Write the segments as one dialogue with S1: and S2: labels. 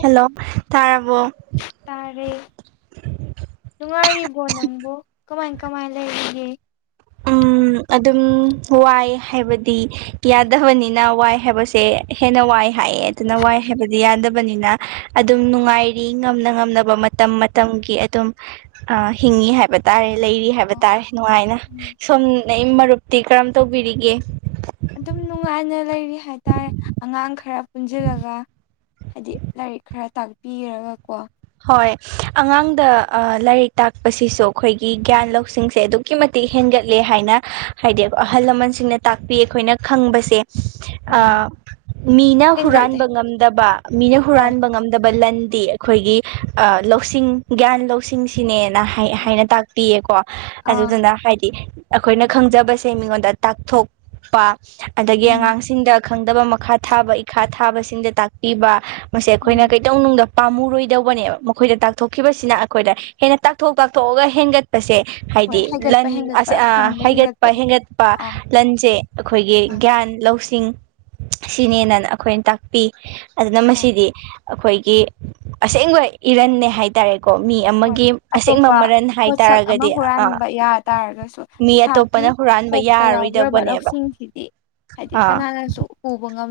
S1: hello ꯇꯥꯔꯕꯣ
S2: ꯇꯥꯔꯦ ꯅꯨꯡꯉꯥꯏꯔꯤꯕꯣ ꯅꯪꯕꯨ ꯀꯃꯥꯏ ꯀꯃꯥꯏ ꯂꯩꯔꯤꯒꯦ
S1: ꯎꯝ ꯑꯗꯨꯝ ꯋꯥꯏ ꯍꯥꯏꯕꯗꯤ ꯌꯥꯗꯕꯅꯤꯅ ꯋꯥꯏ ꯍꯥꯏꯕꯁꯦ ꯍꯦꯟꯅ ꯋꯥꯏ ꯍꯥꯏꯑꯦ ꯑꯗꯨꯅ ꯋꯥꯏ ꯍꯥꯏꯕꯗꯤ ꯌꯥꯗꯕꯅꯤꯅ ꯑꯗꯨꯝ ꯅꯨꯡꯉꯥꯏꯔꯤ ꯉꯝꯅ ꯉꯝꯅꯕ ꯃꯇꯝ ꯃꯇꯝꯒꯤ ꯑꯗꯨꯝ ꯑ ꯍꯤꯡꯉꯤ ꯍꯥꯏꯕ ꯇꯥꯔꯦ ꯂꯩꯔꯤ ꯍꯥꯏꯕ
S2: ꯑꯣ
S1: ꯇꯥꯔꯦ ꯅꯨꯡꯉꯥꯏꯅ
S2: ꯎꯝ
S1: ꯁꯣꯝ ꯅꯋꯤ ꯃꯔꯨꯞꯇꯤ ꯀꯔꯝ ꯇꯧꯕꯤꯔꯤꯒꯦ
S2: ꯑꯗꯨꯝ ꯅꯨꯡꯉꯥꯏꯅ ꯂꯩꯔꯤ ꯍꯥꯏꯇꯥꯔꯦ ꯑꯉꯥꯡ ꯈꯔ ꯄꯨꯟꯁꯤꯜꯂꯒ ꯍꯥꯏꯗꯤ ꯂꯥꯏꯔꯤꯛ ꯈꯔ ꯇꯥꯛꯄꯤꯔꯒꯀꯣ
S1: ꯍꯣꯏ ꯑꯉꯥꯡꯗ ꯑ ꯂꯥꯏꯔꯤꯛ ꯇꯥꯛꯄꯁꯤꯁꯨ ꯑꯩꯈꯣꯏꯒꯤ ꯒ꯭ꯌꯥꯟ ꯂꯧꯁꯤꯡꯁꯦ ꯑꯗꯨꯛꯀꯤ ꯃꯇꯤꯛ ꯍꯦꯟꯒꯠ ꯂꯦ ꯍꯥꯏꯅ ꯍꯥꯏꯗꯤ ꯑꯍꯜ ꯂꯃꯟꯁꯤꯡꯅ ꯇꯥꯛꯄꯤ ꯑꯩꯈꯣꯏꯅ ꯈꯪꯕꯁꯦ ꯑ
S2: ꯎꯝ
S1: ꯃꯤꯅ
S2: ꯍꯦꯟꯒꯠꯂꯦ
S1: ꯍꯨꯔꯥꯟꯕ ꯉꯝꯗꯕ ꯃꯤꯅ
S2: ꯍꯣꯏ
S1: ꯍꯨꯔꯥꯟꯕ ꯉꯝꯗꯕ ꯂꯟꯗꯤ ꯑꯩꯈꯣꯏꯒꯤ ꯑ ꯂꯧꯁꯤꯡ ꯒ꯭ꯌꯥꯟ ꯂꯧꯁꯤꯡꯁꯤꯅꯦ ꯅ ꯍꯥꯏ ꯍꯥꯏꯅ ꯇꯥꯛꯄꯤꯌꯦꯀꯣ
S2: ꯑꯥ
S1: ꯑꯗꯨꯗꯨꯅ ꯍꯥꯏꯗꯤ ꯑꯩꯈꯣꯏꯅ ꯈꯪꯖꯕꯁꯦ ꯃꯤꯉꯣꯟꯗ ꯇꯥꯛꯊꯣꯛꯄ ꯑꯗꯒꯤ
S2: ꯎꯝ
S1: ꯑꯉꯥꯡꯁꯤꯡꯗ ꯈꯪꯗꯕ ꯃꯈꯥ ꯊꯥꯕ ꯏꯈꯥ ꯊꯥꯕꯁꯤꯡꯗ ꯇꯥꯛꯄꯤꯕ ꯃꯁꯦ
S2: ꯎꯝ
S1: ꯑꯩꯈꯣꯏꯅ ꯀꯩꯗꯧꯅꯨꯡꯗ ꯄꯥꯝꯃꯔꯣꯏꯗꯧꯕꯅꯦꯕ ꯃꯈꯣꯏꯗ ꯇꯥꯛꯊꯣꯛꯈꯤꯕꯁꯤꯅ ꯑꯩꯈꯣꯏꯗ ꯍꯦꯟꯅ ꯇꯥꯛꯊꯣꯛ ꯇꯥꯛꯊꯣꯛꯑꯒ ꯍꯦꯟꯒꯠꯄꯁꯦ
S2: ꯍꯣꯏ
S1: ꯍꯥꯏꯗꯤ
S2: ꯍꯥꯏꯒꯠꯄ
S1: ꯂꯟ
S2: ꯍꯦꯟꯒꯠꯄ
S1: ꯑꯁ ꯑ
S2: ꯈꯪꯕ
S1: ꯍꯩꯒꯠꯄ
S2: ꯍꯦꯟꯒꯠꯄꯗꯣ
S1: ꯍꯦꯟꯒꯠꯄ
S2: ꯑꯥ
S1: ꯂꯟꯁꯦ ꯑꯩꯈꯣꯏꯒꯤ
S2: ꯑꯥ
S1: ꯒ꯭ꯌꯥꯟ ꯂꯧꯁ ꯁꯤꯡ ꯁꯤꯅꯦꯅꯅ ꯑꯩꯈꯣꯏꯅ ꯇꯥꯛꯄꯤ ꯑꯗꯨꯅ
S2: ꯑꯥ
S1: ꯃꯁꯤꯗꯤ ꯑꯩꯈꯣꯏꯒꯤ ꯑꯁꯦꯡꯕ ꯏꯔꯟꯅꯦ ꯍꯥꯏꯇꯥꯔꯦ ꯀꯣ ꯃꯤ
S2: ꯍꯣꯏ
S1: ꯑꯃꯒꯤ ꯑꯁꯦꯡꯕ
S2: ꯑꯇꯣꯞꯄ
S1: ꯃꯔꯜ
S2: ꯄꯣꯠꯁꯛ ꯑꯃ
S1: ꯍꯥꯏꯇꯥꯔꯒꯗꯤ ꯑ
S2: ꯍꯨꯔꯥꯟꯕ ꯌꯥ ꯇꯥꯔꯒꯁꯨ
S1: ꯃꯤ ꯑꯇꯣꯞꯄ
S2: ꯏꯁꯥꯒꯤ
S1: ꯅ ꯍꯨꯔꯥꯟꯕ
S2: ꯀꯣꯛꯇ ꯌꯥꯎꯈ꯭ꯔꯕ
S1: ꯌꯥꯔꯔꯣꯏꯗꯧꯕꯅꯦꯕ
S2: ꯂꯧꯁꯤꯡꯁꯤꯗꯤ ꯍꯥꯏꯗꯤ ꯀꯅꯥꯅꯁꯨ ꯎꯕ ꯉꯝ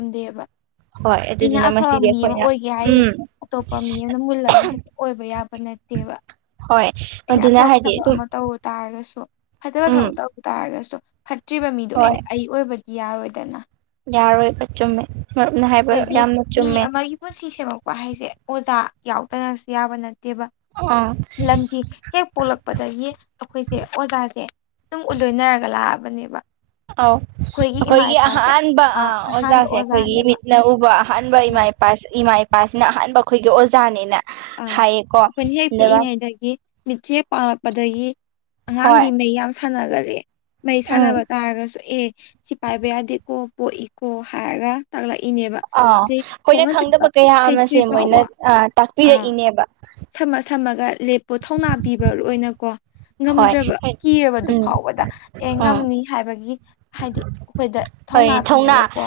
S1: ꯍꯣꯏ
S2: ꯑꯩꯅ
S1: ꯑꯗꯨꯗꯨꯅ
S2: ꯑꯐꯕ
S1: ꯃꯁꯤꯗꯤ
S2: ꯃꯤ ꯑꯃ
S1: ꯑꯩꯈꯣꯏꯅ
S2: ꯑꯣꯏꯒꯦ ꯍꯥꯏꯁꯦ
S1: ꯎꯝ
S2: ꯑꯇꯣꯞꯄ ꯃꯤ ꯑꯃꯅ ꯃꯨꯜꯂꯒ ꯍꯦꯛꯇ ꯑꯣꯏꯕ ꯌꯥꯕ ꯅꯠꯇꯦ ꯅꯠꯇꯦꯕ
S1: ꯍꯣꯏ
S2: ꯑꯩꯅ
S1: ꯑꯗꯨꯅ
S2: ꯑꯐꯕ
S1: ꯍꯥꯏꯗꯤ
S2: ꯊꯕꯛ
S1: ꯑꯗꯨꯝ
S2: ꯑꯃ ꯇꯧꯔꯨ ꯇꯥꯔꯒꯁꯨ ꯐꯠꯇꯕ
S1: ꯎꯝ
S2: ꯊꯕꯛ ꯇꯧꯔꯨ ꯇꯥꯔ ꯍꯥꯏꯔꯒꯁꯨ ꯐꯠꯇ꯭ꯔꯤꯕ ꯃꯤꯗꯣ
S1: ꯍꯣꯏ
S2: ꯑꯩꯅ ꯑꯩ ꯑꯣꯏꯕꯗꯤ ꯌꯥꯔꯣꯏꯗꯅ
S1: ꯌꯥꯔꯣꯏꯕ ꯆꯨꯝꯃꯦ ꯃꯔꯨꯞꯅ ꯍꯥꯏꯕ
S2: ꯑꯗꯒꯤ
S1: ꯌꯥꯝꯅ
S2: ꯃꯤ
S1: ꯆꯨꯝꯃꯦ
S2: ꯑꯃꯒꯤ ꯄꯨꯟꯁꯤ ꯁꯦꯝꯃꯛꯄ ꯍꯥꯏꯁꯦ ꯑꯣꯖꯥ ꯌꯥꯎꯗꯅꯁꯨ ꯌꯥꯕ ꯅꯠꯇꯦꯕ
S1: ꯑꯥ
S2: ꯂꯝꯕꯤ ꯍꯦꯛ ꯄꯣꯛꯂꯛꯄꯗꯒꯤ ꯑꯩꯈꯣꯏꯁꯦ ꯑꯣꯖꯥꯁꯦ ꯑꯗꯨꯝ ꯎꯠꯂꯣꯏꯅꯔꯒ ꯂꯥꯛꯑꯕꯅꯦꯕ
S1: ꯑꯧ
S2: ꯏꯃꯥ
S1: ꯑꯩꯈꯣꯏꯒꯤ
S2: ꯏꯄꯥꯁꯦ
S1: ꯑꯍꯥꯟꯕ
S2: ꯑ
S1: ꯑꯥ
S2: ꯑꯍꯥꯟꯕ
S1: ꯑꯣꯖꯥꯁꯦ ꯑꯩꯈꯣꯏꯒꯤ
S2: ꯑꯣꯖꯥꯅꯦꯕ
S1: ꯏꯃꯤꯠꯅ ꯎꯕ ꯑꯍꯥꯟꯕ
S2: ꯑ
S1: ꯏꯃꯥ ꯏꯄꯥ ꯏꯃꯥ ꯏꯄꯥꯁꯤꯅ ꯑꯍꯥꯟꯕ ꯑꯩꯈꯣꯏꯒꯤ ꯑꯣꯖꯥꯅꯤꯅ
S2: ꯑꯥ ꯑꯩꯈꯣꯏꯅ ꯍꯦꯛ ꯄꯤꯛꯏꯉꯩꯗꯒꯤ ꯃꯤꯠꯆꯦ ꯄꯥꯡꯂꯛꯄꯗꯒꯤ
S1: ꯍꯣꯏ
S2: ꯑꯉꯥꯡꯗꯤ ꯃꯩ ꯌꯥꯝ ꯁꯥꯟꯅꯒꯂꯦ ꯃꯩ
S1: ꯎꯝ
S2: ꯁꯥꯟꯅꯕ ꯇꯥꯔꯒꯁꯨ ꯑꯦ ꯁꯤ ꯄꯥꯏꯕ ꯌꯥꯗꯦꯀꯣ ꯄꯣꯛꯏ ꯀꯣ ꯍꯥꯏꯔꯒ ꯇꯥꯛꯂꯛ
S1: ꯑꯥ ꯑꯩꯈꯣꯏꯅ ꯈꯪꯗꯕ ꯀꯌꯥ
S2: ꯍꯩꯇ꯭ꯔꯤ
S1: ꯑꯃꯁꯦ ꯃꯣꯏꯅ
S2: ꯐꯥꯎꯕ ꯑꯥ
S1: ꯇꯥꯛꯄꯤꯔꯛꯏꯅꯦꯕ
S2: ꯁꯝꯃ ꯁꯝꯃꯒ ꯂꯦꯞꯄꯨ ꯊꯧꯅꯥ ꯄꯤꯕ ꯑꯣꯏꯅꯀꯣ
S1: ꯍꯣꯏ
S2: ꯉꯝꯗ꯭ꯔꯕ ꯀꯤꯔꯕꯗꯨ
S1: ꯎꯝ
S2: ꯐꯥꯎꯕꯗ ꯑꯦ
S1: ꯑꯥ
S2: ꯉꯝꯅꯤ ꯍꯥꯏꯕꯒꯤ ꯍꯥꯏꯗꯤ ꯑꯩꯈꯣꯏꯗ
S1: ꯍꯣꯏ ꯊꯧꯅꯥ
S2: ꯄꯤꯔꯒꯀꯣ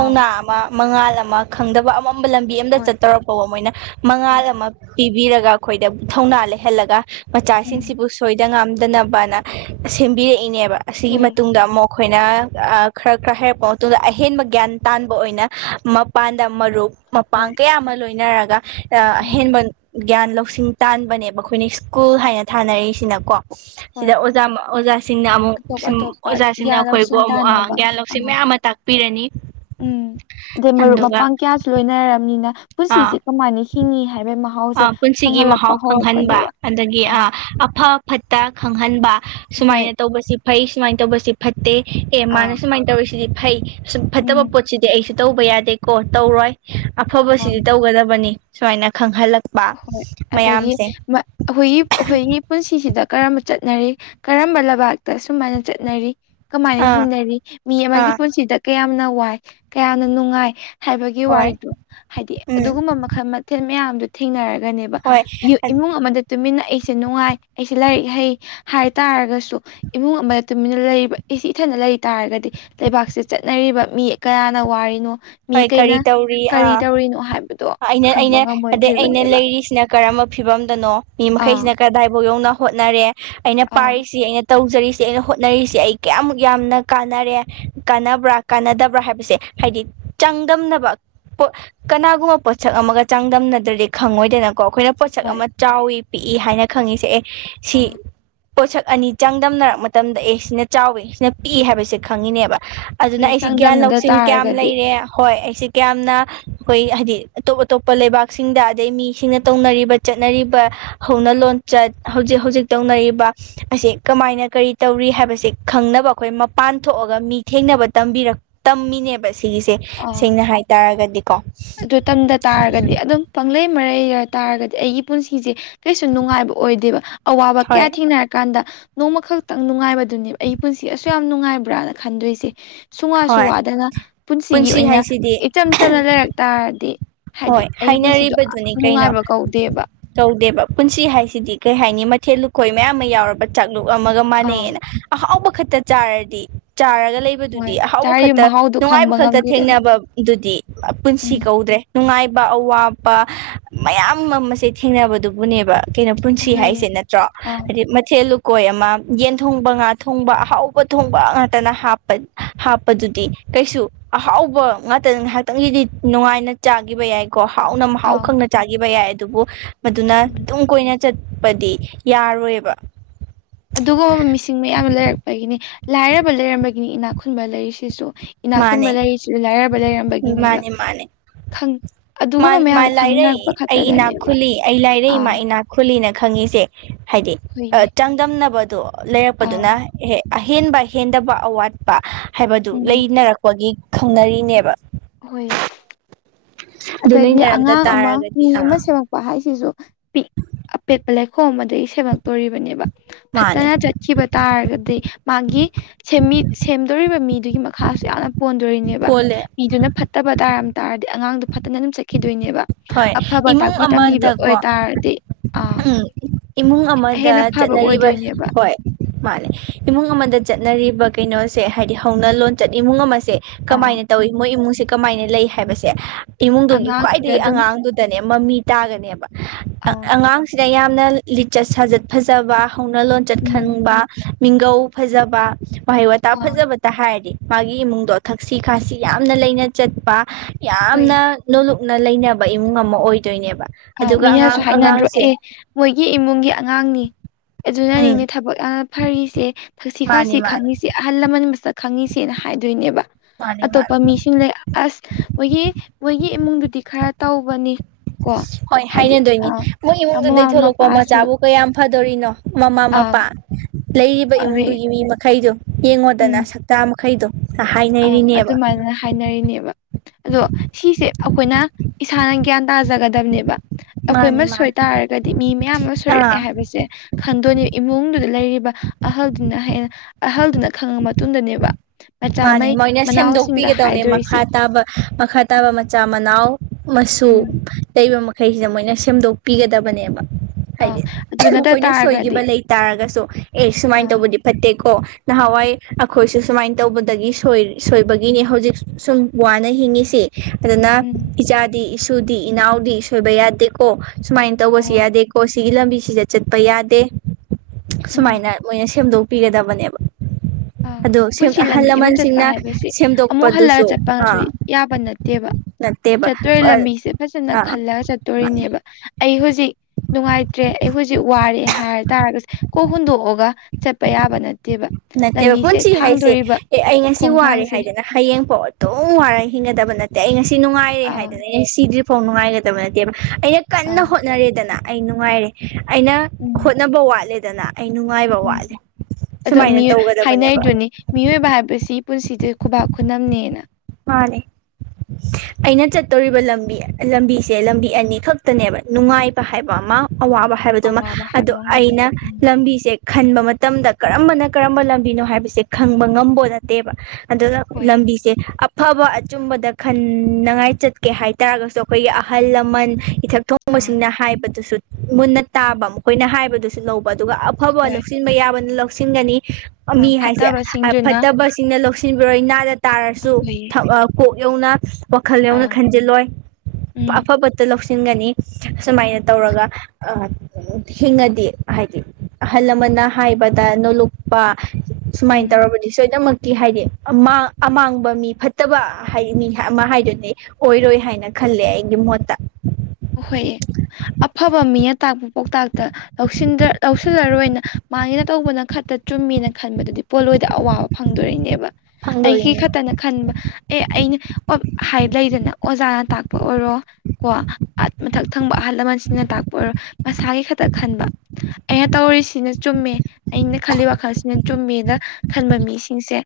S2: ꯑꯥ
S1: ꯑꯃ ꯃꯉꯥꯜ ꯑꯃ ꯈꯪꯗꯕ ꯑꯃꯝꯕ ꯂꯝꯕꯤ ꯑꯃꯗ
S2: ꯍꯣꯏ
S1: ꯆꯠꯇꯧꯔꯛ ꯐꯥꯎꯕ ꯃꯣꯏꯅ
S2: ꯑꯥ
S1: ꯃꯉꯥꯜ ꯑꯃ ꯄꯤ ꯄꯤꯔꯒ ꯑꯩꯈꯣꯏꯗ ꯊꯧꯅꯥ ꯂꯩꯍꯜꯂꯒ
S2: ꯎꯝ
S1: ꯃꯆꯥꯁꯤꯡꯁꯤꯕꯨ ꯁꯣꯏꯗ ꯉꯥꯝ ꯗꯅꯕꯅ ꯁꯦꯝꯕꯤꯔꯛꯏꯅꯦꯕ ꯑꯁꯤꯒꯤ
S2: ꯍꯣꯏ
S1: ꯃꯇꯨꯡꯗ ꯑꯃꯨꯛ ꯑꯈꯣꯏꯅ ꯈꯔ ꯈꯔ ꯍꯥꯏꯔꯛꯄ ꯃꯇꯨꯡꯗ ꯑꯍꯦꯟꯕ ꯒ꯭ꯌꯥꯟ ꯇꯥꯟꯕ ꯑꯣꯏꯅ ꯃꯄꯥꯟꯗ ꯃꯔꯨꯞ
S2: ꯍꯣꯏ
S1: ꯃꯄꯥꯡ ꯀꯌꯥ ꯑꯃ ꯂꯣꯏꯅꯔꯒ
S2: ꯎꯝ
S1: ꯑꯍꯦꯟꯕ ꯒ꯭ꯌꯥꯟ ꯂꯧꯁꯤꯡ ꯇꯥꯟꯕꯅꯦꯕ ꯑꯈꯣꯏꯅ ꯁ꯭ꯀꯨꯜ ꯍꯥꯏꯅ ꯊꯥꯅꯔꯛꯏꯁꯤꯅꯀꯣ
S2: ꯍꯣꯏ
S1: ꯁꯤꯗ ꯑꯣꯖꯥ ꯑꯣꯖꯥꯁꯤꯡꯅ ꯑꯃꯨꯛ
S2: ꯑꯇꯣꯞ ꯑꯇꯣꯞꯄ
S1: ꯑꯣꯖꯥꯁꯤꯡꯅ
S2: ꯒ꯭ꯌꯥꯟ
S1: ꯑꯈꯣꯏꯕꯨ
S2: ꯂꯧꯁꯤꯡ
S1: ꯑꯃꯨꯛ ꯑꯥ
S2: ꯇꯥꯟꯅꯕ
S1: ꯒ꯭ꯌꯥꯟ ꯂꯧꯁꯤꯡ ꯃꯌꯥꯝ ꯑꯃ ꯇꯥꯛ
S2: ꯎꯝ ꯑꯗꯩ ꯃꯔꯨꯞ
S1: ꯑꯗꯨꯒ
S2: ꯃꯄꯥꯡ ꯀꯌꯥꯁꯨ ꯂꯣꯏꯅꯔꯕꯅꯤꯅ
S1: ꯑꯥ
S2: ꯄꯨꯟꯁꯤꯁꯦ ꯀꯃꯥꯏꯅ ꯍꯤꯡꯉꯤ ꯍꯥꯏꯕ
S1: ꯑꯥ ꯄꯨꯟꯁꯤꯒꯤ ꯃꯍꯥꯎ ꯈꯪꯍꯟꯕ ꯑꯗꯒꯤ ꯑꯥ ꯑꯐ ꯐꯠꯇ ꯈꯪꯍꯟꯕ
S2: ꯍꯣꯏ
S1: ꯁꯨꯃꯥꯏꯅ ꯇꯧꯕꯁꯤ ꯐꯩ ꯁꯨꯃꯥꯏꯅ ꯇꯧꯕꯁꯤ ꯐꯠꯇꯦ ꯑꯦ ꯃꯥꯅ
S2: ꯑꯥ
S1: ꯁꯨꯃꯥꯏꯅ ꯇꯧꯔꯤꯁꯤꯗꯤ ꯐꯩ ꯁꯨꯝ
S2: ꯎꯝ
S1: ꯐꯠꯇꯕ ꯄꯣꯠꯁꯤꯗꯤ ꯑꯩꯁꯨ ꯇꯧꯕ ꯌꯥꯗꯦꯀꯣ ꯇꯧꯔꯣꯏ
S2: ꯑ
S1: ꯑꯐꯕꯁꯤꯗꯤ ꯇꯧꯒꯗꯕꯅꯤ ꯁꯨꯃꯥꯏꯅ ꯈꯪꯍꯜꯂꯛ
S2: ꯍꯣꯏ ꯑꯗꯒꯤ ꯑꯈꯣꯏꯒꯤ ꯑꯈꯣꯏꯒꯤ ꯄꯨꯟꯁꯤꯁꯤꯗ ꯀꯔꯝꯕ ꯆꯠꯅꯔꯤ ꯀꯔꯝꯕ ꯂꯩꯕꯥꯛꯇ ꯁꯨꯃꯥꯏꯅ ꯆꯠꯅꯔꯤ ꯀꯃꯥꯏꯅ
S1: ꯑꯥ
S2: ꯍꯤꯡꯅꯔꯤ ꯃꯤ ꯑꯃꯒꯤ
S1: ꯑꯥ
S2: ꯄꯨꯟꯁꯤꯗ ꯀꯌꯥꯝꯅ ꯋꯥꯏ ꯀꯌꯥꯝꯅ ꯅꯨꯡꯉꯥꯏ ꯍꯥꯏꯕꯒꯤ
S1: ꯍꯣꯏ
S2: ꯋꯥꯔꯤꯗꯣ ꯍꯥꯏꯗꯤ
S1: ꯎꯝ
S2: ꯑꯗꯨꯒꯨꯝꯕ ꯃꯈꯜ ꯃꯊꯦꯜ ꯃꯌꯥꯝꯗꯣ ꯊꯦꯡꯅꯔꯒꯦ ꯅꯦꯕ
S1: ꯍꯣꯏ
S2: ꯏꯃꯨꯡ ꯑꯃꯗ ꯇꯨꯃꯤꯟꯅ ꯑꯩ ꯑꯩꯁꯦ ꯅꯨꯡꯉꯥꯏ ꯑꯩꯁꯦ ꯂꯥꯏꯔꯤꯛ ꯍꯩ ꯍꯥꯏ ꯇꯥꯔꯒꯁꯨ ꯏꯃꯨꯡ ꯑꯃꯗ ꯇꯨꯃꯤꯟꯅ ꯂꯩꯔꯤꯕ ꯑꯩꯁꯤ ꯏꯊꯟꯗ ꯂꯩꯇꯥꯥꯔꯒꯗꯤ ꯂꯩꯕꯥꯛꯁꯤ ꯆꯠꯅꯔꯤꯕ ꯃꯤ ꯀꯌꯥꯅ ꯋꯥꯔꯤꯔꯤꯅꯣ ꯃꯤ
S1: ꯍꯣꯏ ꯀꯔꯤ
S2: ꯀꯩꯅ
S1: ꯇꯧꯔꯤ
S2: ꯀꯔꯤ
S1: ꯑꯥ
S2: ꯇꯧꯔꯤꯅꯣ ꯍꯥꯏꯕꯗꯣ
S1: ꯑꯩꯅ
S2: ꯈꯪꯕ
S1: ꯑꯩꯅ
S2: ꯉꯝꯃꯣꯏ
S1: ꯑꯗꯩ ꯑꯩꯅ ꯂꯩꯔꯤꯁꯤꯅ ꯀꯔꯝꯕ ꯐꯤꯕꯝꯗꯅꯣ ꯃꯤ
S2: ꯑꯥ
S1: ꯃꯈꯩꯁꯤꯅ ꯀꯗꯥꯏꯐꯥꯎ ꯌꯧꯅ ꯍꯣꯠꯅꯔꯦ ꯑꯩꯅ
S2: ꯑꯥ
S1: ꯄꯥꯏꯔꯤꯁꯤ ꯑꯩꯅ ꯇꯧꯖꯔꯤꯁꯦ ꯑꯩꯅ ꯍꯣꯠꯅꯔꯤꯁꯦ ꯑꯩ ꯀꯌꯥꯃꯨꯛ ꯌꯥꯝꯅ ꯀꯥꯟꯅꯔꯦ ꯀꯥꯟꯅꯕ꯭ꯔꯥ ꯀꯥꯟꯅꯗꯕ꯭ꯔꯥ ꯍꯥꯏꯕꯁꯦ ꯍꯥꯏꯗꯤ ꯆꯥꯡꯗꯝꯅꯕ ꯄꯣ ꯀꯅꯥꯒꯨꯝꯕ ꯄꯣꯠꯁꯛ ꯑꯃꯒ ꯆꯥꯡꯗꯝꯅꯗ꯭ꯔꯗꯤ ꯈꯪꯉꯣꯏꯗꯅꯀꯣ ꯑꯩꯈꯣꯏꯅ ꯄꯣꯠꯁꯛ
S2: ꯍꯣꯏ
S1: ꯑꯃ ꯆꯥꯎꯋ ꯄꯤꯛꯏ ꯍꯥꯏꯅ ꯈꯪꯉꯤꯁꯦ ꯑꯦ ꯁꯤ
S2: ꯑꯥ
S1: ꯄꯣꯠꯁꯛ ꯑꯅꯤ ꯆꯥꯡꯗꯝꯅꯔꯛ ꯃꯇꯝꯗ ꯑꯦ ꯁꯤꯅ ꯆꯥꯎꯋꯦ ꯁꯤꯅ ꯄꯤꯛꯏ ꯍꯥꯏꯕꯁꯦ ꯈꯪꯉꯤꯅꯦꯕ ꯑꯗꯨꯅ
S2: ꯑꯩꯈꯣꯏ
S1: ꯑꯩꯁꯤ ꯒ꯭ꯌꯥꯟ
S2: ꯆꯥꯡꯗꯝꯅꯗ
S1: ꯂꯧꯁꯤꯡ ꯀꯌꯥꯝ
S2: ꯇꯥꯔꯒꯗꯤ
S1: ꯂꯩꯔꯦ ꯍꯣꯏ ꯑꯩꯁꯤꯦ ꯀꯌꯥꯝꯅ ꯑꯩꯈꯣꯏ ꯍꯥꯏꯗꯤ ꯑꯇꯣꯞ ꯑꯇꯣꯞꯄ ꯂꯩꯕꯥꯛꯁꯤꯡꯗ ꯑꯗꯩ ꯃꯤꯁꯤꯡꯅ ꯇꯧꯅꯔꯤꯕ ꯆꯠꯅꯔꯤꯕ ꯍꯧꯅ ꯂꯣꯟꯆꯠ ꯍꯧꯖꯤꯛ ꯍꯧꯖꯤꯛ ꯇꯧꯅꯔꯤꯕ ꯑꯁꯤ ꯀꯃꯥꯏꯅ ꯀꯔꯤ ꯇꯧꯔꯤ ꯍꯥꯏꯕꯕꯁꯤ ꯈꯪꯅꯕ ꯑꯩꯈꯣꯏ ꯃꯄꯥꯟ ꯊꯣꯛꯑꯒ ꯃꯤ ꯃꯤ ꯊꯦꯡꯅꯕ ꯇꯝꯕꯤꯔꯛ ꯇꯝꯃꯤꯅꯦꯕ ꯁꯤꯒꯤꯁꯦ ꯁꯦꯡꯅ ꯍꯥꯏꯇꯥꯔꯒꯗꯤꯀꯣ
S2: ꯃꯇꯝꯝꯗ ꯇꯥꯔꯒꯗꯤ ꯑꯗꯨꯝ ꯄꯪꯂꯩ ꯃꯔꯩ ꯇꯥꯔꯒꯗꯤ ꯑꯩꯒꯤ ꯄꯨꯟꯁꯤꯁꯦ ꯀꯩꯁꯨ ꯅꯨꯡꯉꯥꯏꯕ ꯑꯣꯏꯗꯦꯕ ꯑꯋꯥꯕ
S1: ꯍꯣꯏ
S2: ꯀꯌꯥ ꯊꯦꯡꯅꯔꯀꯥꯟꯗ ꯅꯣꯡꯃ ꯈꯛꯇꯪ ꯅꯨꯡꯉꯥꯏꯕꯗꯨꯅꯦꯕ ꯑꯩꯒꯤ ꯄꯨꯟꯁꯤ ꯑꯁꯨ ꯌꯥꯝ ꯅꯨꯡꯉꯥꯏꯕ꯭ꯔꯥꯅ ꯈꯟꯗꯣꯏꯁꯦ ꯁꯨꯡꯋꯥꯁꯨ
S1: ꯍꯣꯏ
S2: ꯋꯥꯗꯅ ꯄꯨꯟꯁꯤꯒꯤ
S1: ꯄꯨꯟꯁꯤ
S2: ꯑꯣꯏꯅ
S1: ꯍꯥꯏꯁꯤꯗꯤ
S2: ꯏꯆꯝ ꯆꯝꯅ ꯂꯩꯔꯛ ꯇꯥꯔꯗꯤ ꯍꯥꯏꯗꯤ
S1: ꯍꯣꯏ
S2: ꯑꯩꯒꯤ ꯄꯨꯟꯁꯤꯗꯣ ꯌꯥꯝ
S1: ꯍꯥꯏꯅꯔꯤꯕꯗꯨꯅꯤ ꯀꯩꯅꯣ
S2: ꯅꯨꯡꯉꯥꯏꯕ ꯀꯧꯗꯦꯕ
S1: ꯇꯧꯗꯦꯕ ꯄꯨꯟꯁꯤ ꯍꯥꯏꯁꯤꯗꯤ ꯀꯩ ꯍꯥꯏꯅꯤ ꯊꯦꯜꯂꯨꯈꯣꯏ ꯃꯌꯥꯝ ꯑꯃ ꯌꯥꯎꯔꯕ ꯆꯥꯛꯂꯨꯛ ꯑꯃꯒ
S2: ꯑꯥ
S1: ꯃꯥꯟꯅꯩꯌꯦꯅ ꯑꯍꯥꯎꯕ ꯈꯛꯇ ꯆꯥꯔꯗꯤ ꯆꯥꯔꯒ
S2: ꯍꯣꯏ
S1: ꯂꯩꯕꯗꯨꯗꯤ ꯑꯍꯥꯎꯕ
S2: ꯆꯥꯔꯤꯕ
S1: ꯈꯛꯇ
S2: ꯃꯍꯥꯎꯗꯣ
S1: ꯅꯨꯡꯉꯥꯏꯕ
S2: ꯈꯪꯕ
S1: ꯈꯛꯇ
S2: ꯉꯝꯗꯦꯗꯅ
S1: ꯊꯦꯡꯅꯕꯗꯨꯗꯤ ꯄꯨꯟꯁꯤ
S2: ꯎꯝ
S1: ꯀꯧꯗ꯭ꯔꯦ ꯅꯨꯡꯉꯥꯏꯕ ꯑꯋꯥꯕ ꯃꯌꯥꯝ ꯑꯃꯁꯦ ꯊꯦꯡꯅꯕꯗꯨꯕꯨꯅꯦꯕ ꯀꯩꯅꯣ ꯄꯨꯟꯁꯤ
S2: ꯍꯣꯏꯌꯦ
S1: ꯍꯥꯏꯁꯦ ꯅꯠꯇ꯭ꯔꯣ
S2: ꯑꯥ
S1: ꯍꯥꯏꯗꯤ ꯃꯊꯦꯜ ꯂ ꯀꯣꯏ ꯑꯃ ꯌꯦꯟ ꯊꯣꯡꯕ ꯉꯥ ꯊꯣꯡꯕ ꯑꯍꯥꯎꯕ ꯊꯣꯡꯕ ꯉꯥꯛꯇꯅ ꯍꯥꯞ ꯍꯥꯞꯄꯗꯨꯗꯤ ꯀꯩꯁꯨ ꯑꯍꯥꯎꯕ ꯉꯇꯗ ꯉꯥꯏꯍꯥꯛꯇꯪꯒꯤꯗꯤ ꯅꯨꯡꯉꯥꯏꯅ ꯆꯥꯈꯤꯕ ꯌꯥꯏꯀꯣ ꯍꯥꯎꯅ ꯃꯍꯥꯎ
S2: ꯑꯥ
S1: ꯈꯪꯅ ꯆꯥꯈꯤꯕ ꯌꯥꯏ ꯑꯗꯨꯕꯨ ꯃꯗꯨꯅ
S2: ꯎꯝ
S1: ꯇꯨꯡ ꯀꯣꯏꯅ ꯆꯠꯄꯗꯤ ꯌꯥꯔꯣꯏꯕ
S2: ꯑꯗꯨꯒꯨꯝꯕ ꯃꯤꯁꯤꯡ ꯃꯌꯥꯝ ꯂꯩꯔꯛꯄꯒꯤꯅꯤ ꯂꯥꯏꯔꯕ ꯂꯩꯔꯝꯕꯒꯤꯅꯤ ꯏꯅꯥꯛ ꯈꯨꯟꯕ ꯂꯩꯔꯤꯁꯤꯁꯨ ꯏꯅꯥꯛ ꯈꯨꯟꯕ
S1: ꯃꯥꯅꯦ
S2: ꯂꯩꯔꯤꯁꯤꯁꯨ ꯂꯥꯏꯔꯕ ꯂꯩꯔꯝꯕꯒꯤꯅꯦꯕ
S1: ꯃꯥꯅꯦ ꯃꯥꯅꯦ
S2: ꯈꯪ
S1: ꯃ
S2: ꯑꯗꯨꯒꯨꯝꯕ
S1: ꯃꯥ
S2: ꯃꯌꯥꯝꯗꯣ
S1: ꯂꯥꯏꯔꯩ
S2: ꯈꯪꯅꯔꯛꯄ
S1: ꯑꯩ ꯏꯅꯥꯛ
S2: ꯈꯛꯇꯗꯅꯦꯕ
S1: ꯈꯨꯜꯂꯤ ꯑꯩ ꯂꯥꯏꯔꯩ
S2: ꯑꯥ
S1: ꯃꯥ ꯏꯅꯥꯛ ꯈꯨꯜꯂꯤꯅ ꯈꯪꯉꯤꯁꯦ ꯍꯥꯏꯗꯤ
S2: ꯍꯣꯏꯌꯦ
S1: ꯆꯥꯡꯗꯝꯅꯕꯗꯣ ꯂꯩꯔꯛꯄꯗꯨꯅ
S2: ꯑꯥ
S1: ꯍꯦ ꯑꯍꯦꯟꯕ ꯍꯦꯟꯗꯕ ꯑꯋꯥꯠꯄ ꯍꯥꯏꯕꯗꯨ
S2: ꯎꯝ
S1: ꯂꯩꯅꯔꯛꯄꯒꯤ ꯈꯪꯅꯔꯤꯅꯦꯕ
S2: ꯍꯣꯏ
S1: ꯑꯗꯨ
S2: ꯑꯗꯒꯤ
S1: ꯂꯩꯅꯔꯝꯗ
S2: ꯑꯉꯥꯡ ꯑꯃ
S1: ꯇꯥꯔꯒꯗꯤ
S2: ꯃꯤ ꯑꯃ
S1: ꯑꯥ
S2: ꯁꯦꯝꯃꯛꯄ ꯍꯥꯏꯁꯤꯁꯨ ꯑꯄꯦꯠꯄ ꯂꯩꯈꯣꯝ ꯑꯃꯗꯒꯤ ꯁꯦꯝꯂꯛꯇꯣꯔꯤꯕꯅꯦꯕ
S1: ꯃꯥꯅꯦ
S2: ꯐꯠꯇꯅ ꯆꯠꯈꯤꯕ ꯇꯥꯔꯒ ꯗꯤ ꯃꯥꯒꯤ ꯁꯦꯝꯃꯤ ꯁꯦꯝꯗꯧꯔꯤꯕ ꯃꯤꯗꯨꯒꯤ ꯃꯈꯥꯁꯨ ꯌꯥꯝꯅ ꯄꯣꯟꯗꯣꯔꯤꯅꯦꯕ
S1: ꯀꯣꯜꯂꯦ
S2: ꯃꯤꯗꯨꯅ ꯐꯠꯇꯕ ꯇꯥꯔꯝ ꯇꯥꯔꯗꯤ ꯑꯉꯥꯡꯗꯣ ꯐꯠꯇꯅ ꯑꯗꯨꯝ ꯆꯠꯈꯤ ꯗꯣꯏꯅꯦꯕ
S1: ꯍꯣꯏ
S2: ꯑꯐꯕ
S1: ꯏꯃꯨꯡ
S2: ꯇꯥꯛꯄꯤ ꯇꯝꯕꯤꯕ
S1: ꯑꯃꯗꯀꯣ
S2: ꯑꯣꯏꯇꯥꯔꯗꯤ ꯑꯥ
S1: ꯏꯃꯨꯡ ꯑꯃꯗ
S2: ꯍꯦꯟꯅ ꯐꯕ
S1: ꯆꯠꯅꯔꯤꯕ
S2: ꯑꯣꯏꯗꯣꯏꯅꯦꯕ
S1: ꯍꯣꯏ ꯃꯥꯅꯦ ꯏꯃꯨꯡ ꯑꯃꯗ ꯆꯠꯅꯔꯤꯕ ꯀꯩꯅꯣꯁꯦ ꯍꯥꯏꯗꯤ ꯍꯧꯅ ꯂꯣꯟꯆꯠ ꯏꯃꯨꯡ ꯑꯃꯁꯦ
S2: ꯑꯥ
S1: ꯀꯃꯥꯏꯅ ꯇꯧꯋꯤ ꯃꯣꯏ ꯏꯃꯨꯡꯁꯦ ꯀꯃꯥꯏꯅ ꯂꯩ ꯍꯥꯏꯕꯁꯦ ꯏꯃꯨꯡꯗꯨꯒꯤ
S2: ꯑꯉꯥꯡꯗꯨꯗ
S1: ꯈ꯭ꯋꯥꯏꯗꯒꯤ
S2: ꯑꯗꯨꯝ
S1: ꯑꯉꯥꯡꯗꯨꯗꯅꯦ ꯃꯃꯤ ꯇꯥꯒꯅꯦꯕ
S2: ꯑꯥ
S1: ꯑꯉꯥꯡꯁꯤꯗ ꯌꯥꯝꯅ ꯂꯤꯆꯠ ꯁꯥꯖꯠ ꯐꯖꯕ ꯍꯧꯅ ꯂꯣꯟꯆꯠ
S2: ꯎꯝ
S1: ꯈꯪꯕ ꯃꯤꯡꯒꯧ ꯐꯖꯕ ꯋꯥꯍꯩ ꯋꯥꯇꯥ
S2: ꯑꯥ
S1: ꯐꯖꯕꯇ ꯍꯥꯏꯔꯗꯤ ꯃꯥꯒꯤ ꯏꯃꯨꯡꯗꯣ ꯊꯛꯁꯤ ꯈꯥꯁꯤ ꯌꯥꯝꯅ ꯂꯩꯅ ꯆꯠꯄ
S2: ꯍꯣꯏ
S1: ꯌꯥꯝꯅ ꯅꯣꯂꯨꯛ ꯅ ꯂꯩꯅꯕ ꯏꯃꯨꯡ ꯑꯃ ꯑꯣꯏꯗꯣꯏꯅꯦꯕ
S2: ꯑ
S1: ꯑꯗꯨꯒ
S2: ꯃꯤꯅꯁꯨ
S1: ꯑꯉꯥꯡ
S2: ꯍꯥꯏꯅꯗ꯭ꯔꯣ
S1: ꯑꯉꯥꯡꯁꯦ
S2: ꯑꯦ ꯃꯣꯏꯒꯤ ꯏꯃꯨꯡꯒꯤ ꯑꯉꯥꯡꯅꯤ
S1: ꯎꯝ
S2: ꯑꯗꯨꯅꯅꯤꯅꯦ ꯊꯕꯛ ꯌꯥꯝꯅ ꯐꯔꯤꯁꯦ ꯊꯛꯁꯤ ꯈꯥꯁꯤ
S1: ꯃꯥꯅꯤ ꯃꯥꯅꯤ
S2: ꯈꯪꯉꯤꯁꯤ ꯑꯍꯜ ꯂꯃꯟ ꯃ ꯁꯛ ꯈꯪꯉꯁꯦꯅ ꯍꯥꯏꯗꯣꯏꯅꯦꯕ
S1: ꯃꯥꯅꯤ
S2: ꯑꯇꯣꯞꯄ
S1: ꯃꯥꯅꯤ
S2: ꯃꯤꯁꯤꯡ ꯂꯩ ꯑꯁ ꯃꯣꯏꯒꯤ ꯃꯣꯏꯒꯤ ꯏꯃꯨꯡꯗꯨꯗꯤ ꯈꯔ ꯇꯧꯕꯅꯤ ꯀꯣ
S1: ꯍꯣꯏ
S2: ꯍꯥꯏꯗꯤ
S1: ꯍꯥꯏꯅꯗꯣꯏꯅꯦ ꯃꯣꯏ
S2: ꯑ ꯃꯃꯥ
S1: ꯏꯃꯨꯡꯗꯨꯗꯩ ꯊꯣꯛꯂꯛꯄ
S2: ꯃꯄꯥꯁꯨ
S1: ꯃꯆꯥꯕꯨ ꯀꯌꯥꯝ ꯐꯗꯣꯔꯤꯅꯣ ꯃꯃꯥ
S2: ꯑꯥ
S1: ꯃꯄꯥ ꯂꯩꯔꯤꯕ
S2: ꯑꯔꯦ
S1: ꯏꯃꯨꯡꯗꯨꯒꯤ ꯃꯤ ꯃꯈꯩꯗꯣ
S2: ꯎꯝ
S1: ꯌꯦꯡꯉꯣꯗꯅ ꯁꯛꯇꯥ ꯃꯈꯩꯗꯣ
S2: ꯑꯥ
S1: ꯍꯥꯏꯅꯔꯤꯅꯦꯕ
S2: ꯑꯗꯨꯃꯥꯏꯅ ꯍꯥꯏꯅꯔꯤꯅꯦꯕ ꯑꯗꯣ ꯁꯤꯁꯦ ꯑꯩꯈꯣꯏꯅ ꯏꯁꯥꯅ ꯒ꯭ꯌꯥꯟ ꯇꯥꯖꯒꯗꯕꯅꯦꯕ ꯑꯩꯈꯣꯏ ꯑꯃ
S1: ꯃꯥꯅꯤ
S2: ꯁꯣꯏ
S1: ꯃꯥꯅꯤ
S2: ꯇꯥꯔꯒꯗꯤ ꯃꯤ ꯃꯌꯥꯝ ꯑꯃ ꯁꯣꯏꯔꯛꯑꯦ
S1: ꯑꯥ
S2: ꯍꯥꯏꯕꯁꯦ ꯈꯪꯗꯣꯏꯅꯤ ꯏꯃꯨꯡꯗꯨꯗ ꯂꯩꯔꯤꯕ ꯑꯍꯜꯗꯨꯅ ꯍꯦꯟꯅ ꯑꯍꯜꯗꯨꯅ ꯈꯪꯉ ꯃꯇꯨꯡꯗꯅꯦꯕ
S1: ꯃꯥꯅꯦ
S2: ꯃꯆꯥꯃꯩ
S1: ꯃꯣꯏꯅ
S2: ꯃꯅꯥꯎꯁꯤꯡꯗ
S1: ꯁꯦꯝꯗꯣꯛꯄꯤꯒꯗꯧꯅꯦ
S2: ꯍꯥꯏꯗꯣꯔꯤꯁꯤ
S1: ꯃꯈꯥ ꯇꯥꯕ ꯃꯈꯥ ꯇꯥꯕ ꯃꯆꯥ ꯃꯅꯥꯎ ꯃ ꯇꯨ
S2: ꯎꯝ
S1: ꯂꯩꯕ ꯃꯈꯩꯁꯤꯗ ꯃꯣꯏꯅ ꯁꯦꯝꯗꯣꯛꯄꯤꯒꯗꯕꯅꯦꯕ
S2: ꯑꯥ
S1: ꯍꯥꯏꯗꯤ
S2: ꯑꯗꯨ ꯅꯠꯇ
S1: ꯃꯈꯣꯏꯅ
S2: ꯇꯥꯔꯒꯗꯤ
S1: ꯁꯣꯏꯈꯤꯕ ꯂꯩ ꯇꯥꯔꯒꯁꯨ ꯑꯦ ꯁꯨꯃꯥꯏꯅ
S2: ꯑꯥ
S1: ꯇꯧꯕꯗꯤ ꯐꯠꯇꯦ ꯀꯣ ꯅꯍꯥꯟꯋꯥꯏ ꯑꯩꯈꯣꯏꯁꯦ ꯁꯨꯃꯥꯏꯅ ꯇꯧꯕꯗꯒꯤ ꯁꯣꯢ ꯁꯣꯢꯕꯒꯤꯅꯤ ꯍꯧꯖꯤꯛ ꯁꯨꯝ ꯋꯥꯅ ꯍꯤꯡꯉꯁꯤ ꯑꯗꯨꯅ
S2: ꯎꯝ
S1: ꯏꯆꯥꯗꯤ ꯏꯁꯨꯗꯤ ꯏꯅꯥꯎꯗꯤ ꯁꯣꯏꯕ ꯌꯥꯗꯦꯀꯣ ꯁꯨꯃꯥꯏꯅ ꯇꯧꯕꯁꯦ
S2: ꯑꯥ
S1: ꯌꯥꯗꯦꯀꯣ ꯁꯤꯒꯤ ꯂꯝꯕꯤꯁꯤꯗ ꯆꯠꯄ ꯌꯥꯗꯦ
S2: ꯎꯝ
S1: ꯁꯨꯃꯥꯏꯅ ꯃꯣꯏꯅ ꯁꯦꯝꯗꯣꯛꯄꯤꯒꯗꯕꯅꯦꯕ ꯑꯗꯣ ꯁꯦꯝ
S2: ꯁꯤ ꯂꯝꯕꯤ ꯑꯃ ꯆꯠꯄ ꯍꯥꯏꯕꯁꯦ ꯑꯃꯨꯛ ꯍꯜꯂꯒ ꯆꯠꯄꯒꯁꯨ
S1: ꯑꯥ
S2: ꯌꯥꯕ ꯅꯠꯇꯦꯕ
S1: ꯅꯠꯇꯦꯕ
S2: ꯆꯠꯇꯣꯔꯤ ꯂꯝꯕꯤꯁꯦ ꯐꯖꯅ
S1: ꯑꯥ
S2: ꯈꯜꯂꯒ ꯆꯠꯇꯣꯔꯤꯅꯦꯕ ꯑꯩ ꯍꯨꯖꯤꯛ ꯅꯨꯡꯉꯥꯏꯇ꯭ꯔꯦ ꯑꯩꯈꯣꯏꯖꯤꯛ ꯋꯥꯔꯦ ꯍꯥꯏ ꯇꯥꯔꯒꯁ ꯀꯣꯛ ꯍꯨꯟꯗꯣꯛꯑꯒ ꯆꯠꯄ ꯌꯥꯕ ꯅꯠꯇꯦꯕ
S1: ꯅꯠꯇꯦꯕ
S2: ꯂꯝꯕꯤꯁꯦ
S1: ꯄꯨꯟꯁꯤ ꯍꯥꯏꯁꯦ
S2: ꯊꯥꯡꯗꯣꯔꯤꯕ
S1: ꯑꯦ ꯑꯩ ꯉꯁꯤ ꯋꯥꯔꯦ
S2: ꯈꯣꯡꯊꯥꯡꯁꯦ
S1: ꯍꯥꯏꯗꯅ ꯍꯌꯦꯡꯐꯥꯎ ꯑꯗꯨꯝ ꯋꯥꯔꯒ ꯍꯤꯡꯒꯗꯕ ꯅꯠꯇꯦ ꯑꯩ ꯉꯁꯤ ꯁꯤ ꯅꯨꯡꯉꯥꯏꯔꯦ
S2: ꯑꯥ
S1: ꯍꯥꯏꯗꯅ ꯑꯩ ꯁꯤꯗ꯭ꯔꯤꯐꯥꯎ ꯅꯨꯡꯉꯥꯏꯒꯗꯕ ꯅꯠꯇꯦꯕ ꯑꯩꯅ
S2: ꯑꯥ
S1: ꯀꯟꯅ ꯍꯣꯠꯅꯔꯦꯗꯅ ꯑꯩ ꯅꯨꯡꯉꯥꯏꯔꯦ ꯑꯩꯅ
S2: ꯎꯝ
S1: ꯍꯣꯠꯅꯕ ꯋꯥꯠꯂꯦꯗꯅ ꯑꯩ ꯅꯨꯡꯉꯥꯏꯕ ꯋꯥꯠꯂꯦ
S2: ꯗꯣ ꯃꯤ
S1: ꯁꯨꯃꯥꯏꯅ ꯇꯧꯒꯗꯕꯅꯦꯕ
S2: ꯍꯥꯏꯅꯩꯗꯨꯅꯤ ꯃꯤꯑꯣꯏꯕ ꯍꯥꯏꯕꯁꯤ ꯄꯨꯟꯁꯤꯗꯤ ꯈꯨꯕꯥꯛ ꯈꯨꯅꯝꯅꯦꯅ
S1: ꯃꯥꯅꯦ ꯑꯩꯅ ꯆꯠ ꯇꯣꯔꯤꯕ ꯂꯝꯕꯤ ꯂꯝꯕꯤꯁꯦ ꯂꯝꯕꯤ ꯑꯅꯤ ꯈꯛꯇꯅꯦꯕ ꯅꯨꯡꯉꯥꯏꯕ ꯍꯥꯏꯕ ꯑꯃ ꯑꯋꯥꯕ ꯍꯥꯏꯕꯗꯨꯃ
S2: ꯑꯋꯥꯕ ꯍꯥꯏꯕ
S1: ꯑꯗꯣ
S2: ꯑꯃꯒꯗ
S1: ꯑꯩꯅ
S2: ꯎꯝ
S1: ꯂꯝꯕꯤꯁꯦ ꯈꯟꯕ ꯃꯇꯝꯗ ꯀꯔꯝꯕꯅ ꯀꯔꯝꯕ ꯂꯝꯕꯤꯅꯣ ꯍꯥꯏꯕꯁꯦ ꯈꯪꯕ ꯉꯝꯕꯣ ꯅꯠꯇꯦꯕ ꯑꯗꯨꯅ
S2: ꯍꯣꯏ
S1: ꯂꯝꯕꯤꯁꯦ ꯑꯞ ꯐꯕ ꯑꯆꯨꯝꯕꯗ ꯈꯟꯅꯉꯥꯏ ꯆꯠꯀꯦ ꯍꯥꯏꯇꯥꯔꯒꯁꯨ ꯑꯩꯈꯣꯏꯒꯤ ꯑꯍꯜ ꯂꯃꯟ ꯏꯊꯛ
S2: ꯑꯥ
S1: ꯊꯣꯡꯕꯁꯤꯡꯅ ꯍꯥꯏꯕꯗꯨꯁꯨ ꯃꯨꯟꯅ ꯇꯥꯕ ꯃꯈꯣꯏꯅ ꯍꯥꯏꯕꯗꯨꯁꯨ ꯂꯧꯕ ꯑꯗꯨꯒ ꯑꯐꯕ
S2: ꯍꯣꯏ
S1: ꯂꯧꯁꯤꯟꯕ ꯌꯥꯕꯅ ꯂꯧꯁꯤꯟꯒꯅꯤ
S2: ꯑ
S1: ꯃꯤ ꯍꯥꯏꯁꯦ
S2: ꯐꯠꯇꯕꯁꯤꯡꯗꯨꯅ
S1: ꯐꯠꯇꯕꯁꯤꯡꯅ ꯂꯧ ꯁꯤꯟꯕꯤꯔꯣꯏ ꯅꯥꯗ ꯇꯥꯔꯁꯨ
S2: ꯑꯩꯈꯣꯏ
S1: ꯀꯣꯛ ꯌꯧꯅ ꯋꯥꯈꯜ ꯌꯥꯎꯅ
S2: ꯑꯥ
S1: ꯈꯟꯖꯤꯜꯂꯣꯏ
S2: ꯎꯝ
S1: ꯑꯐ ꯐꯠꯇ ꯂꯧꯁꯤ ꯁꯤꯟꯒꯅꯤ ꯁꯨꯃꯥꯏꯅ ꯇꯧꯔꯒ ꯍꯤꯡꯉꯗꯤ ꯍꯥꯏꯗꯤ ꯑꯍꯜ ꯂꯟ ꯅ ꯍꯥꯏꯕꯗ ꯅꯣꯂꯨꯛꯄ ꯁꯨꯃꯥꯏꯅ
S2: ꯎꯝ
S1: ꯇꯧꯔꯕꯗꯤ ꯁꯣꯏꯗꯃꯛꯀꯤ ꯍꯥꯏꯗꯤꯥ ꯑꯃꯥꯡꯕ ꯃꯤ ꯐ ꯐꯠꯇꯕ ꯍꯥꯏ ꯃꯤ ꯑꯃ ꯍꯥꯏꯗꯨꯅꯦ ꯑꯣꯏꯔꯣꯏ ꯍꯥꯏꯅ ꯈꯜꯂꯦ ꯑꯩꯒꯤ ꯃꯣꯠꯇ
S2: ꯍꯣꯏ ꯑꯐꯕ ꯃꯤꯅ ꯇꯥꯛꯄ ꯄꯥꯎꯇꯥꯛꯇ ꯂꯧꯁꯤꯜꯂꯔꯣꯏꯅ ꯃꯥꯒꯤꯅ ꯇꯧꯕꯅ ꯈ ꯐꯠꯇ ꯆꯨꯝꯃꯦꯅ ꯈꯟꯕꯗꯨꯗꯤ ꯄꯣꯠꯂꯣꯏꯗ ꯑꯋꯥꯕ ꯐꯪꯗꯣꯔꯤꯅꯦꯕ ꯑꯩꯒꯤ
S1: ꯐꯪꯗꯣꯔꯤꯅꯦ
S2: ꯈꯛꯇꯅ ꯈꯟꯕ ꯑꯦ ꯑꯩꯅ ꯍꯥꯏ ꯂꯩꯗꯅ ꯑꯣꯖꯥꯅ ꯇꯥꯛꯄ ꯑꯣꯏꯔꯣ ꯀꯣ ꯑꯥꯠ ꯃꯊꯛ ꯊꯪꯕ ꯑꯍꯜ ꯂꯃꯟꯁꯤꯡꯅ ꯇꯥꯛꯄ ꯑꯣꯏꯔꯣ ꯃꯁꯥꯒꯤ ꯈꯛꯇ ꯈꯟꯕ ꯑꯩꯅ ꯇꯧꯔꯤꯁꯤꯅ ꯆꯨꯝꯃꯦ ꯑꯩꯅ ꯈꯜꯂꯤ ꯋꯥꯈꯜꯁꯤꯅ ꯆꯨꯝꯃꯦꯅ ꯈꯟꯕ ꯃꯤꯁꯤꯡꯁꯦ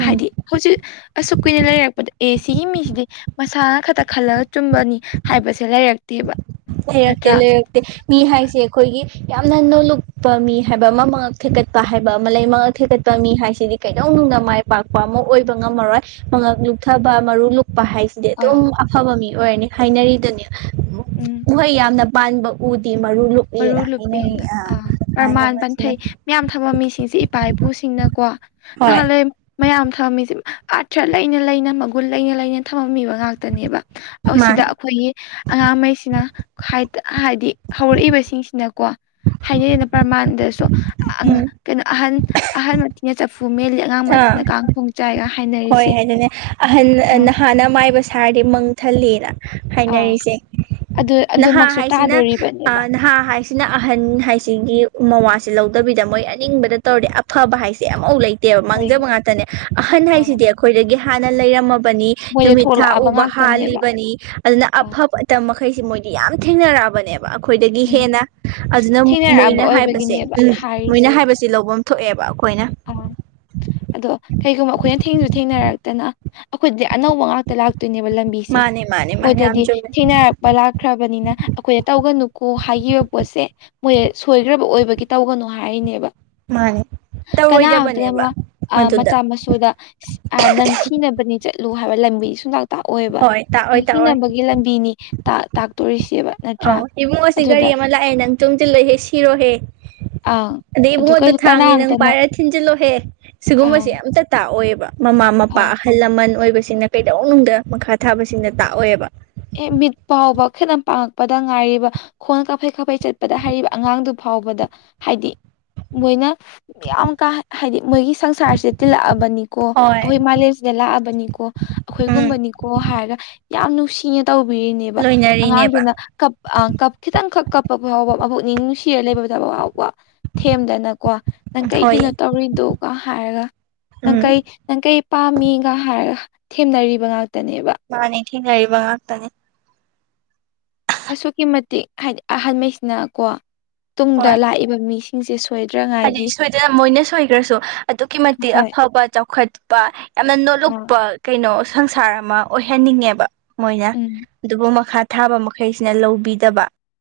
S1: ꯎꯝ
S2: ꯍꯥꯏꯗꯤ ꯍꯧꯖꯤꯛ ꯑꯁꯨ ꯀꯨꯏꯅ ꯂꯩꯔꯛꯄꯗ ꯑꯦ ꯁꯤꯒꯤ ꯃꯤꯁꯤꯗꯤ ꯃꯁꯥꯅ ꯈꯛꯇ ꯈꯜꯂꯒ ꯆꯨꯝꯕꯅꯤ ꯍꯥꯏꯕꯁꯦ ꯂꯩꯔꯛꯇꯦꯕ
S1: ꯂꯩꯔꯛꯇꯦ
S2: ꯅꯠꯇ꯭ꯔꯥ
S1: ꯂꯩꯔꯛꯇꯦ ꯃꯤ ꯍꯥꯏꯁꯦ ꯑꯈꯣꯏꯒꯤ ꯌꯥꯝꯅ ꯅꯣꯂꯨꯛꯄ ꯃꯤ ꯍꯥꯏꯕ ꯑꯃ ꯃꯉꯛ ꯊꯦꯛꯀꯠꯄ ꯍꯥꯏꯕ ꯑꯃ ꯂꯩ ꯃꯉꯛ ꯊꯦꯛꯀꯠꯄ ꯃꯤ ꯍꯥꯏꯁꯤꯗꯤ ꯀꯩꯗꯧ ꯃꯥꯏ ꯄꯥꯛꯄ ꯑꯃ ꯑꯣꯏꯕ ꯉꯝꯃꯔꯣꯏ ꯃꯉꯛ ꯂꯨꯞꯊꯕ ꯃꯔꯨ ꯂꯨꯛꯄ ꯍꯥꯏꯁꯤꯗꯤ
S2: ꯑꯥ
S1: ꯑꯗꯨꯝ ꯑꯐꯕ ꯃꯤ ꯑꯣꯏꯔꯅꯤ ꯍꯥꯏꯅꯔꯤꯗꯨꯅꯦ
S2: ꯎꯝ
S1: ꯌꯥꯝꯅ ꯄꯥꯟꯕ ꯎꯗꯤ ꯃꯔꯨ
S2: ꯃꯔꯨ
S1: ꯂꯨꯞꯏꯅ
S2: ꯂꯨꯄꯦꯟ
S1: ꯍꯥꯏꯅꯔꯤ ꯑꯥ
S2: ꯑ
S1: ꯑꯥ
S2: ꯄ꯭ꯔꯃꯥꯟ
S1: ꯂꯃꯟꯁꯤꯡꯅ
S2: ꯄꯟꯊꯩ ꯃꯌꯥꯝ ꯊꯕ ꯃꯤꯁꯤꯡꯁꯦ ꯏꯄꯥ ꯏꯄꯨꯁꯤꯡꯅꯀꯣ
S1: ꯍꯣꯏ
S2: ꯅꯍꯥꯟꯋꯥꯏ ꯃꯌꯥꯝ ꯊꯝꯃꯤꯁꯦ ꯑꯥꯔꯊ꯭ꯔ ꯂꯩꯅ ꯂꯩꯅ ꯃꯒꯨꯟ ꯂꯩꯅ ꯂꯩꯅ ꯊꯝꯃꯝꯃꯤꯕ ꯉꯥꯛꯇꯅꯦꯕ ꯁꯤꯗ
S1: ꯃꯥꯅꯤ
S2: ꯑꯈꯣꯏꯒꯤ ꯑꯉꯥꯡꯉꯩꯁꯤꯅ ꯍꯥꯏꯗꯤ ꯍꯧꯔꯛꯏꯕꯁꯤ ꯁꯤꯡꯁꯤꯅꯀꯣ ꯍꯥꯏꯅꯩꯩꯅ ꯄ꯭ꯔꯃꯥꯟꯗꯁꯨ
S1: ꯎꯝ
S2: ꯀꯩꯅꯣ ꯑꯍꯟ ꯑꯍꯟ ꯃꯊꯤꯅ ꯆꯐꯨ ꯃꯦꯜꯂꯤ ꯑꯉꯥꯡ
S1: ꯑꯥ
S2: ꯃꯊꯤꯅ ꯀꯥꯡꯈꯣꯡ ꯆꯥꯏꯒ
S1: ꯍꯣꯏ
S2: ꯍꯥꯏꯅꯔꯤꯁꯦ
S1: ꯑꯗꯨꯅꯦ ꯑꯍꯟ
S2: ꯑꯥ
S1: ꯅꯍꯥꯟꯅ ꯃꯥꯏꯕ ꯁꯥꯔꯗꯤ ꯃꯪ ꯊꯜꯂꯤꯅ
S2: ꯑ
S1: ꯍꯥꯏꯅꯔꯤꯁꯦ
S2: ꯑꯗꯨ
S1: ꯅꯍꯥ
S2: ꯑꯗꯨꯃꯛꯁꯨ
S1: ꯍꯥꯏꯁꯤꯅ
S2: ꯇꯥꯗꯣꯔꯤꯕꯅꯦꯕ
S1: ꯅꯍꯥ ꯍꯥꯏꯁꯤꯅ ꯑꯍꯟ ꯍꯥꯏꯁꯤꯒꯤ ꯃꯋꯥꯁꯦ ꯂꯧꯗꯕꯤꯗ ꯃꯣꯏ ꯑꯅꯤꯡꯕꯗ ꯇꯧꯔꯦ ꯑꯐꯕ ꯍꯥꯏꯁꯦ ꯑꯐꯥꯎ ꯂꯩꯇꯦ
S2: ꯍꯣꯏ
S1: ꯃꯥꯡꯖꯕ ꯉꯥꯛꯇꯅꯦ ꯑꯍꯟ
S2: ꯑꯥ
S1: ꯍꯥꯏꯁꯤꯗꯤ ꯑꯩꯈꯣꯏꯗꯒꯤ ꯍꯥꯟꯅ ꯂꯩꯔꯝꯃꯕ
S2: ꯃꯣꯏꯗ
S1: ꯅꯨꯃꯤꯠ ꯊꯥ
S2: ꯊꯣꯛꯂꯛꯑꯕ
S1: ꯎꯕ
S2: ꯉꯥꯛꯇꯅꯦꯕ
S1: ꯍꯥꯜꯂꯤꯕꯅꯤ ꯑꯗꯨꯅ
S2: ꯑꯥ
S1: ꯑꯐꯇ ꯃꯈꯩꯁꯤ ꯃꯣꯏ ꯌꯥꯝ ꯊꯦꯡꯅꯔꯛꯑꯕꯅꯦ ꯑꯈꯣꯏꯗꯒꯤ
S2: ꯎꯝ
S1: ꯍꯦꯟꯅ ꯑꯗꯨꯅ
S2: ꯊꯦꯡꯅꯔꯛꯑꯕ
S1: ꯃꯣꯏꯅ ꯍꯥꯏꯕꯁꯦ
S2: ꯑꯣꯏꯕꯒꯤꯅꯦꯕ
S1: ꯎꯝ
S2: ꯍꯥꯏꯔꯤꯁꯦ
S1: ꯃꯣꯏꯅ ꯍꯥꯏꯕꯁꯦ ꯂꯐꯝ ꯊꯣꯛꯑꯦꯕ ꯑꯩꯈꯣꯏꯅ
S2: ꯑꯥ ꯑꯗꯣ ꯀꯩꯒꯨꯝꯕ ꯑꯈꯣꯏꯅ ꯊꯦꯡꯁꯨ ꯊꯦꯡꯅꯔꯛꯇꯅ ꯑꯈꯣꯏꯗꯤ ꯑꯅꯧꯕ ꯉꯥꯛꯇ ꯂꯥꯛꯇ ꯇꯣꯏꯅꯦꯕ ꯂꯝꯕꯤꯁꯦ
S1: ꯃꯥꯅꯦ ꯃꯥꯅꯦ ꯃꯥꯅꯦ ꯌꯥꯝ
S2: ꯃꯣꯏꯗꯗꯤ
S1: ꯆꯨꯝꯃꯦ
S2: ꯊꯦꯡꯅꯔꯛꯄ ꯂꯥꯛꯈ꯭ꯔꯕꯅꯤꯅ ꯑꯈꯣꯏꯗ ꯇꯧꯒꯅꯨ ꯀꯣ ꯍꯥꯏꯈꯤꯕ ꯄꯣꯠꯁꯦ ꯃꯣꯏ ꯁꯣꯏꯈ꯭ꯔꯕ ꯑꯣꯏꯕꯒꯤ ꯇꯧꯒꯅꯨ ꯍꯥꯏꯔꯤꯅꯦꯕ
S1: ꯃꯥꯅꯦ
S2: ꯀꯅꯥ ꯑꯃꯝꯇꯅ
S1: ꯇꯧꯔꯣꯏꯗꯕꯅꯦꯕ
S2: ꯃꯥ
S1: ꯃꯗꯨꯗ
S2: ꯃꯆꯥ ꯃꯁꯨꯗ ꯅꯪ ꯁꯤꯅꯕꯅꯤ ꯆꯠ ꯂꯨ ꯍꯥꯏꯕ ꯂꯝꯕꯤꯗꯤ ꯁꯨꯡꯇꯥꯛ ꯇꯥꯛꯑꯣꯏꯕ
S1: ꯍꯣꯏ ꯇꯥꯛꯑꯣꯏ ꯇꯥꯛꯑꯣꯏ
S2: ꯅꯤꯡꯁꯤꯅꯕꯒꯤ ꯂꯝꯕꯤꯅꯤ ꯇꯥꯛꯇꯣꯔꯤꯁꯤ
S1: ꯑ ꯏꯕꯨꯡ ꯑꯁꯤ ꯒꯥꯔꯤ ꯑꯃ ꯂꯥꯛꯑꯦ ꯅꯪ ꯆꯣꯡꯁꯤꯜꯂꯛꯍꯦ ꯁꯤꯔꯣꯍꯦ
S2: ꯑꯪ
S1: ꯑꯦꯕ ꯃ
S2: ꯑꯗꯨ
S1: ꯑꯗꯨꯗꯨ
S2: ꯀꯩ
S1: ꯊꯥꯡꯪꯅꯤ ꯅꯪ
S2: ꯀꯅꯥꯝꯇꯅ
S1: ꯄꯔꯠ ꯊꯤꯟꯖꯤꯜꯂꯣꯍꯦ ꯁꯤꯒꯨꯝꯕꯁꯦ
S2: ꯑꯪ
S1: ꯌꯥꯝꯇ ꯇꯥꯛꯑꯣꯏꯑꯕ ꯃꯃꯥ
S2: ꯑ
S1: ꯃꯄꯥ ꯑꯍꯜ ꯂꯃꯟ ꯑꯣꯏꯕ ꯕꯁꯤꯅ ꯀꯩꯗꯧꯅꯨꯡꯗ ꯃꯈꯥ ꯊꯥꯕꯁꯤꯅ ꯇꯥꯛꯑꯣꯏꯕ
S2: ꯑꯦ ꯃꯤꯠ ꯐꯥꯎꯕ ꯈꯈꯤꯇ ꯄꯥꯡꯉꯛꯄꯗ ꯉꯥꯏꯔꯤꯕ ꯈꯣꯟ ꯀꯥꯐꯩ ꯀꯥꯐꯩ ꯆꯠꯄꯗ ꯍꯥꯏꯔꯤꯕ ꯑꯉꯥꯡꯗꯨ ꯐ ꯐꯥꯎꯕꯗ ꯍꯥꯏꯗꯤ ꯃꯣꯏꯅ ꯌꯥꯝ ꯀꯥ ꯍꯥꯏꯗꯤ ꯃꯣꯏꯒꯤ ꯁꯪꯁꯥꯔꯁꯦ ꯇꯤꯜꯂꯛꯑꯕꯅꯤꯀꯣ
S1: ꯍꯣꯏ
S2: ꯑꯈꯣꯏ ꯃꯥꯂꯦꯝꯁꯤꯗ ꯂꯥꯛꯑꯕꯅꯤꯀꯣ
S1: ꯎꯝ
S2: ꯑꯈꯣꯏꯒꯨꯝꯕꯅꯤꯀꯣ ꯍꯥꯏꯔꯒ ꯌꯥꯝ ꯅꯨꯡꯁꯤꯅ ꯇꯧꯕꯤꯔꯤꯅꯦꯕ
S1: ꯂꯣꯏꯅꯔꯤꯅꯦꯕ
S2: ꯑꯉꯥꯡꯗꯨꯅ ꯈꯤꯇꯪꯈꯛ ꯀꯞꯄ ꯐꯥꯎꯕ ꯃꯕꯨꯛꯅꯤꯡ ꯅꯨꯡꯁꯤꯔ ꯂꯩꯕꯗꯕ ꯍꯥꯎꯕ ꯊꯦꯝꯗꯅꯀꯣ ꯅꯪ
S1: ꯍꯣꯏ
S2: ꯀꯩꯒꯤꯅꯣ ꯇꯧꯔꯤꯗꯣꯒ ꯍꯥꯏꯔꯒ ꯅꯪ
S1: ꯎꯝ
S2: ꯀꯩ ꯅꯪ ꯀꯩ ꯄꯥꯝꯃꯤꯒ ꯍꯥꯏꯔꯒ ꯊꯦꯝꯅꯔꯤꯕ ꯉꯥꯛꯇ
S1: ꯃꯥꯅꯦ ꯊꯦꯡꯅꯔꯤꯕ ꯉꯥꯛꯇꯅꯤ
S2: ꯑꯁꯨꯛꯀꯤ ꯃꯇꯤꯛ ꯍꯥꯏꯗꯤ ꯑꯍꯜꯍꯥꯏꯁꯤꯅ ꯀꯣ ꯇꯨꯡꯗ
S1: ꯍꯣꯏ
S2: ꯂꯥꯛꯏꯕ ꯃꯤꯁꯤꯡꯁꯦ
S1: ꯍꯥꯏꯗꯤ
S2: ꯁꯣꯏꯗ꯭ꯔꯉꯥꯏꯒꯤ
S1: ꯁꯣꯏꯗꯅ ꯃꯣꯏꯅ ꯁꯣꯏꯈ꯭ꯔꯁꯨ ꯑꯗꯨꯛꯀꯤ ꯃꯇꯤꯛ
S2: ꯍꯣꯏ
S1: ꯑꯐꯕ ꯆꯥꯎꯈꯠꯄ ꯌꯥꯝꯅ ꯅꯣꯂꯨꯛ
S2: ꯑꯥ
S1: ꯄ ꯀꯩꯅꯣ ꯁꯪꯁꯥꯔ ꯑꯃ ꯑꯣꯏꯍꯟꯅꯤꯡꯉꯦꯕ ꯃꯣꯏꯅ
S2: ꯎꯝ
S1: ꯑꯗꯨꯕꯨ ꯃꯈꯥ ꯊꯥꯕ ꯃꯈꯩꯁꯤꯅ ꯂꯧꯕꯤꯗꯕ